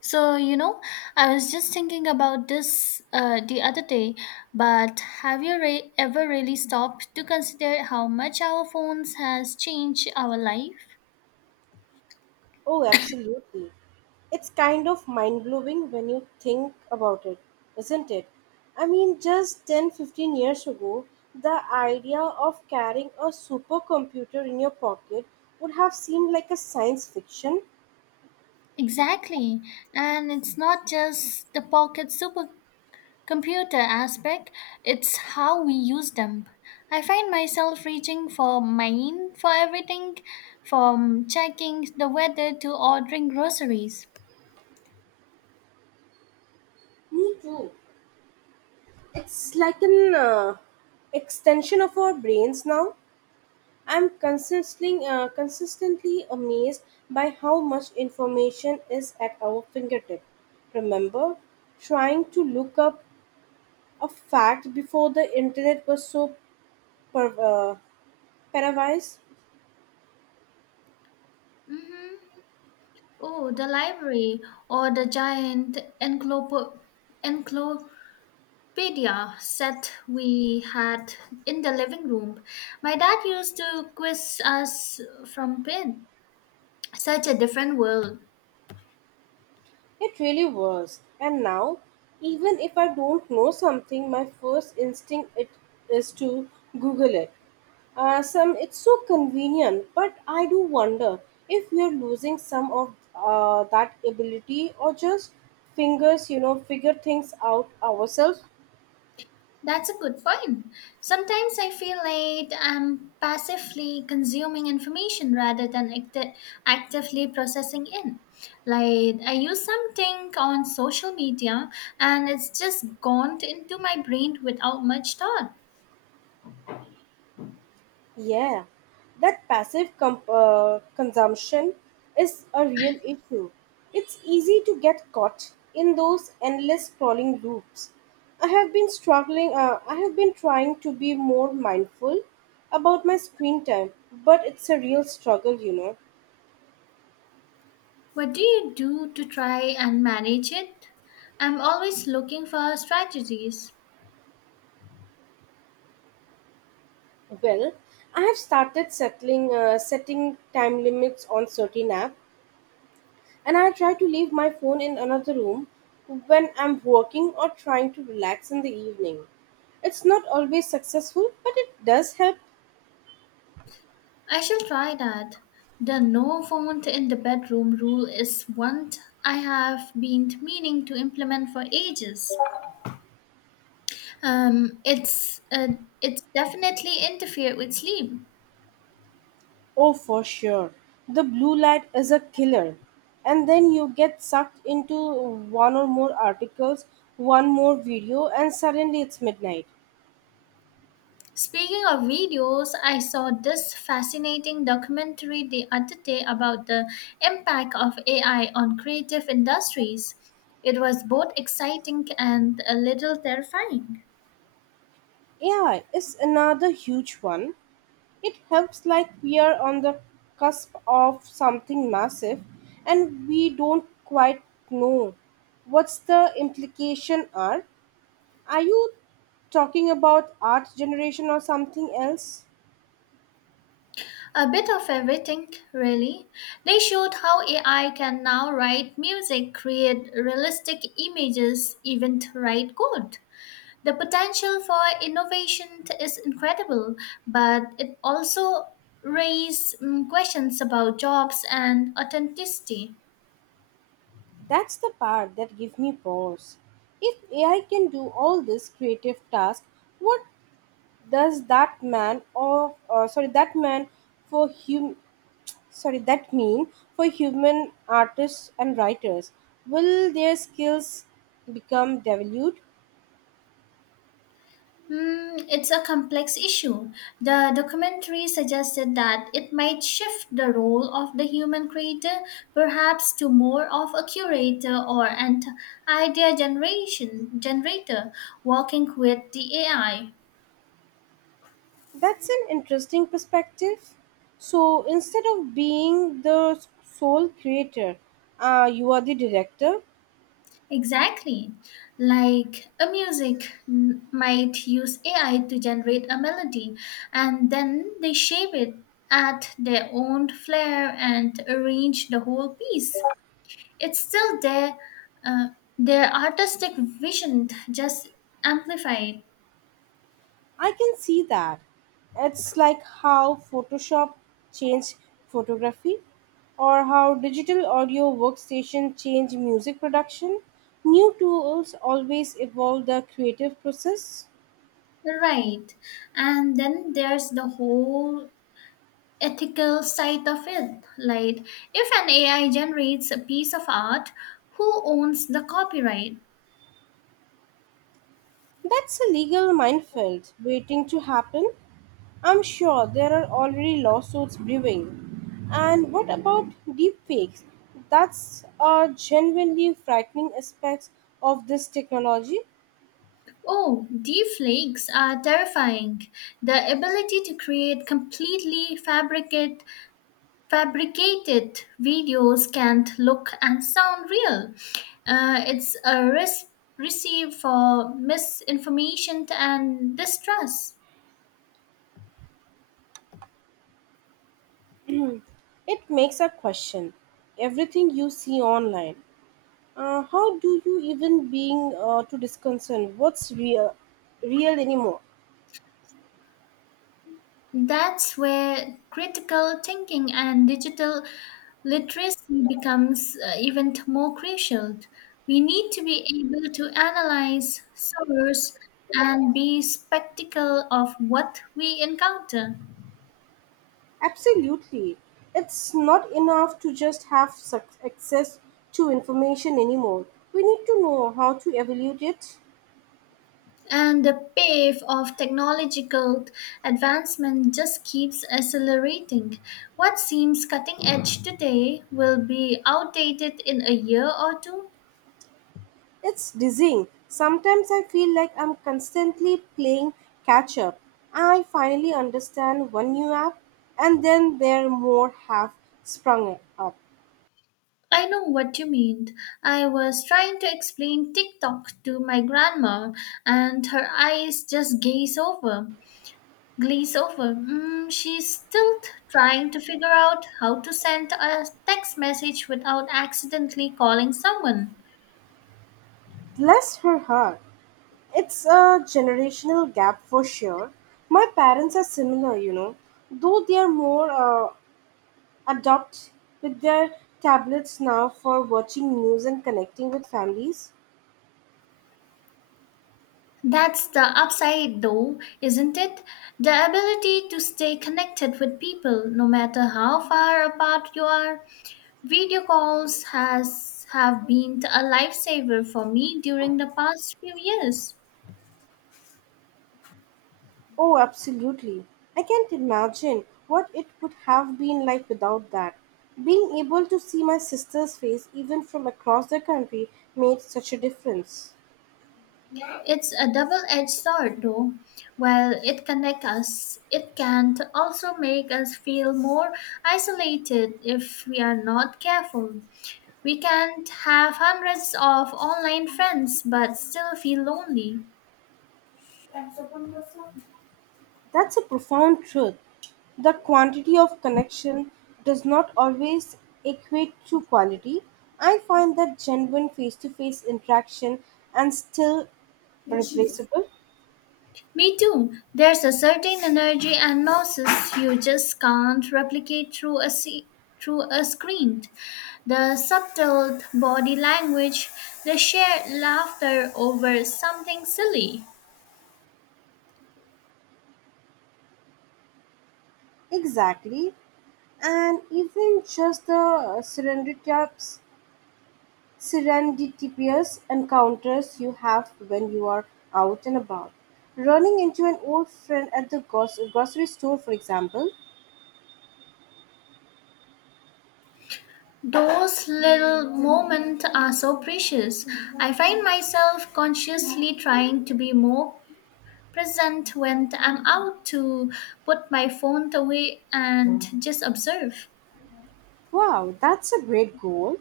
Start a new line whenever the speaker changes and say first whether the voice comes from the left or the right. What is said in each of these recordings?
left: So, I was just thinking about this the other day, but have you ever really stopped to consider how much our phones has changed our life?
right: Oh, absolutely. It's kind of mind blowing when you think about it, isn't it? I mean, just 10, 15 years ago, the idea of carrying a supercomputer in your pocket would have seemed like a science fiction.
left: Exactly. And it's not just the pocket supercomputer aspect, it's how we use them. I find myself reaching for mine for everything from checking the weather to ordering groceries.
right: Me too. It's like an extension of our brains now. I'm consistently amazed by how much information is at our fingertip. Remember trying to look up a fact before the internet was so per- uh, pervasive.
left: Mm-hmm. Oh, the library or the giant encyclopedia set we had in the living room. My dad used to quiz us from pen. Such a different world.
right: It really was. And now, even if I don't know something, my first instinct it is to Google it. Some it's so convenient, but I do wonder if we are losing some of that ability or just fingers, figure things out ourselves.
left: That's a good point. Sometimes I feel like I'm passively consuming information rather than actively processing it. Like I use something on social media and it's just gone into my brain without much thought.
right: Yeah, that consumption is a real issue. It's easy to get caught in those endless scrolling loops. I have been trying to be more mindful about my screen time, but it's a real struggle, you know.
left: What do you do to try and manage it? I'm always looking for strategies.
right: Well, I have started settling, setting time limits on certain apps. And I try to leave my phone in another room when I'm working or trying to relax in the evening. It's not always successful, but it does help.
left: I shall try that. The no phone in the bedroom rule is I have been meaning to implement for ages. Um, it's uh, it's definitely interfere with sleep.
right: Oh, for sure. The blue light is a killer. And then you get sucked into one or more articles, one more video, and suddenly it's midnight.
left: Speaking of videos, I saw this fascinating documentary the other day about the impact of AI on creative industries. It was both exciting and a little terrifying.
right: AI is another huge one. It helps like we are on the cusp of something massive and we don't quite know what's the implication are. Are you talking about art generation or something else?
left: A bit of everything, really. They showed how AI can now write music, create realistic images, even write code. The potential for innovation is incredible, but it also raises questions about jobs and authenticity.
right: That's the part that gives me pause. If AI can do all this creative task, what does that man or sorry that man for hum- sorry that mean for human artists and writers will their skills become devalued?
left: Hmm, it's a complex issue. The documentary suggested that it might shift the role of the human creator perhaps to more of a curator or an idea generation generator working with the AI.
right: That's an interesting perspective. So instead of being the sole creator, you are the director.
left: Exactly. Like a might use AI to generate a melody and then they shape it at their own flair and arrange the whole piece. It's still there, uh, their artistic vision, just amplified.
right: I can see that. It's like how Photoshop changed photography, or how digital audio workstation change music production. New tools always evolve the creative process.
left: Right. And then there's the whole ethical side of it. Like, if an AI generates a piece of art, who owns the copyright?
right: That's a legal minefield waiting to happen. I'm sure there are already lawsuits brewing. And what about deepfakes? That's a genuinely frightening aspect of this technology.
left: Oh, deepfakes are terrifying. The ability to create completely fabricated videos can't look and sound real. It's a risk receive for misinformation and distrust.
right: It makes a question everything you see online. How do you even being to disconcern real anymore?
left: That's where critical thinking and digital literacy becomes even more crucial. We need to be able to analyze source and be skeptical of what we encounter.
right: Absolutely. It's not enough to just have access to information anymore. We need to know how to evaluate it.
left: And the pace of technological advancement just keeps accelerating. What seems cutting edge today will be outdated in a year or two.
right: It's dizzying. Sometimes I feel like I'm constantly playing catch up. I finally understand one new app, and then there more have sprung up.
left: I know what you mean. I was trying to explain TikTok to my grandma, and her eyes just glaze over. Mm, she's still trying to figure out how to send a text message without accidentally calling someone.
right: Bless her heart. It's a generational gap for sure. My parents are similar, you know, though they are more adopt with their tablets now for watching news and connecting with families.
left: That's the upside, though, isn't it? The ability to stay connected with people, no matter how far apart you are. Video calls has have been a lifesaver for me during the past few years.
right: Oh, absolutely. I can't imagine what it would have been like without that. Being able to see my sister's face, even from across the country, made such a difference.
left: It's a double-edged sword, though. While it connects us, it can also make us feel more isolated if we are not careful. We can have hundreds of online friends but still feel lonely.
right: That's a profound truth. The quantity of connection does not always equate to quality. I find that genuine face to face interaction and still replaceable.
left: Me too. There's a certain energy and gnosis you just can't replicate through a through a screen. The subtle body language, the shared laughter over something silly.
right: Exactly. And even just the serendipitous encounters you have when you are out and about. Running into an old friend at the grocery store, for example.
left: Those little moments are so precious. I find myself consciously trying to be more present when I'm out to put my phone away and just observe.
right: Wow, that's a great goal.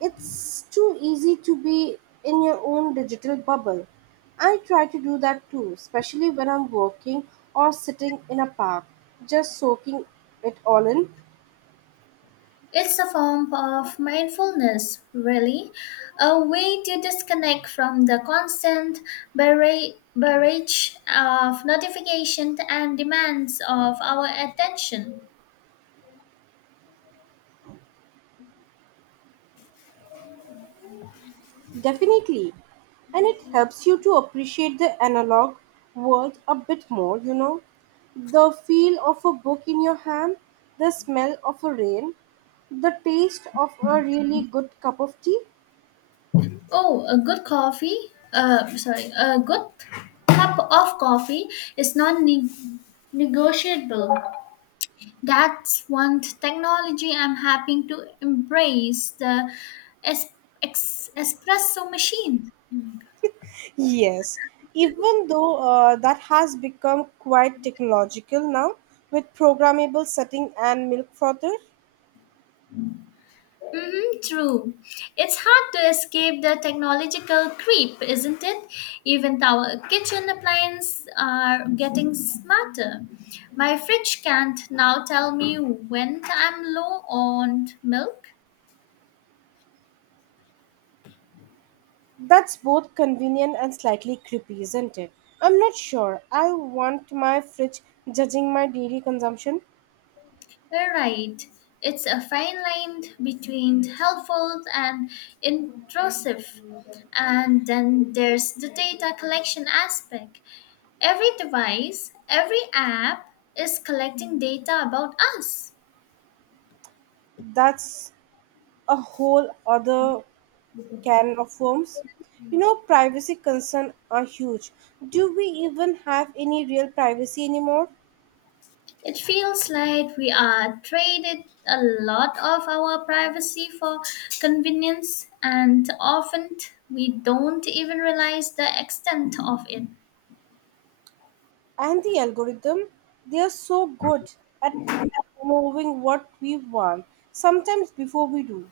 right: It's too easy to be in your own digital bubble. I try to do that too, especially when I'm working or sitting in a park, just soaking it all in.
left: It's a form of mindfulness, really, a way to disconnect from the constant barrage of notifications and demands of our attention.
right: Definitely. And it helps you to appreciate the analog world a bit more, you know. The feel of a book in your hand, the smell of a rain, the taste of a really good cup of tea.
left: Oh, a good cup of coffee is non negotiable. That's one technology I'm happy to embrace the es- espresso machine.
right: Yes, even though that has become quite technological now with programmable setting and milk frother.
left: Hmm, true. It's hard to escape the technological creep, isn't it? Even our kitchen appliances are getting smarter. My fridge can't now tell me when I'm low on milk.
right: That's both convenient and slightly creepy, isn't it? I'm not sure. I want my fridge judging my daily consumption.
left: You're right. It's a fine line between helpful and intrusive. And then there's the data collection aspect. Every device, every app is collecting data about us.
right: That's a whole other can of worms. You know, privacy concerns are huge. Do we even have any real privacy anymore?
left: It feels like we are traded a lot of our privacy for convenience, and often we don't even realize the extent of it.
right: And the algorithm, they are so good at knowing what we want, sometimes before we do.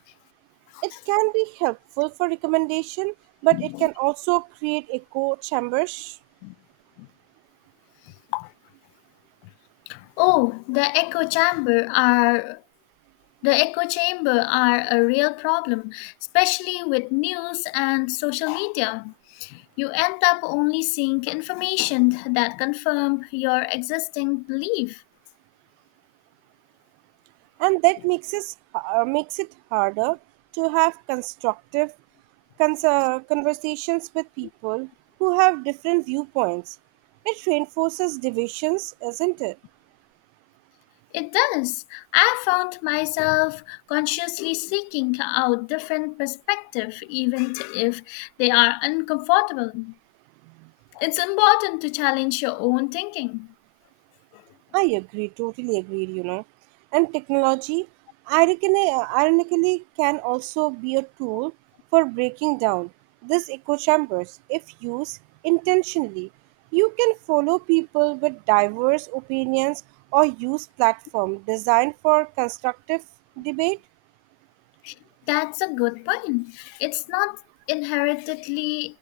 right: It can be helpful for recommendation, but it can also create echo chambers.
left: Oh, the echo chamber are The echo chamber are a real problem, especially with news and social media. You end up only seeing information that confirm your existing belief.
right: And that makes it harder to have conversations with people who have different viewpoints. It reinforces divisions, isn't it?
left: It does. I found myself consciously seeking out different perspectives, even if they are uncomfortable. It's important to challenge your own thinking.
right: I agree, totally agreed, you know. And technology, ironically, can also be a tool for breaking down these echo chambers if used intentionally. You can follow people with diverse opinions or use platform designed for constructive debate.
left: That's a good point. It's not inherently.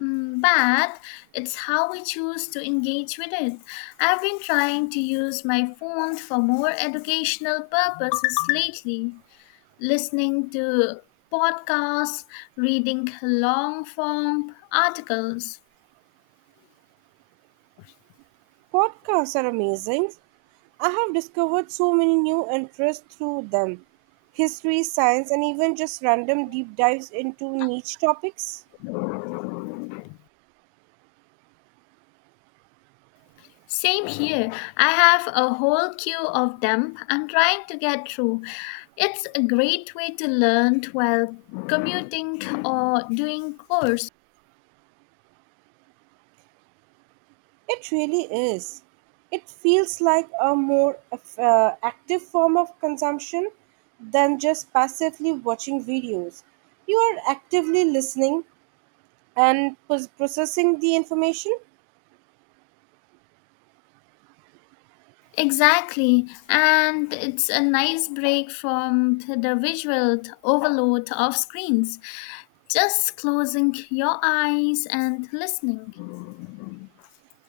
left: Mm, but it's how we choose to engage with it. I've been trying to use my phone for more educational purposes lately, listening to podcasts, reading long form articles.
right: Podcasts are amazing. I have discovered so many new interests through them. History, science, and even just random deep dives into niche topics.
left: Same here. I have a whole queue of them I'm trying to get through. It's a great way to learn while commuting or doing chores.
right: It really is. It feels like a more active form of consumption than just passively watching videos. You are actively listening and processing the information.
left: Exactly, and it's a nice break from the visual overload of screens. Just closing your eyes and listening.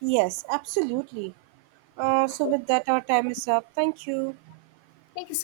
right: Yes, absolutely. So, with that, our time is up. Thank you.
left: Thank you so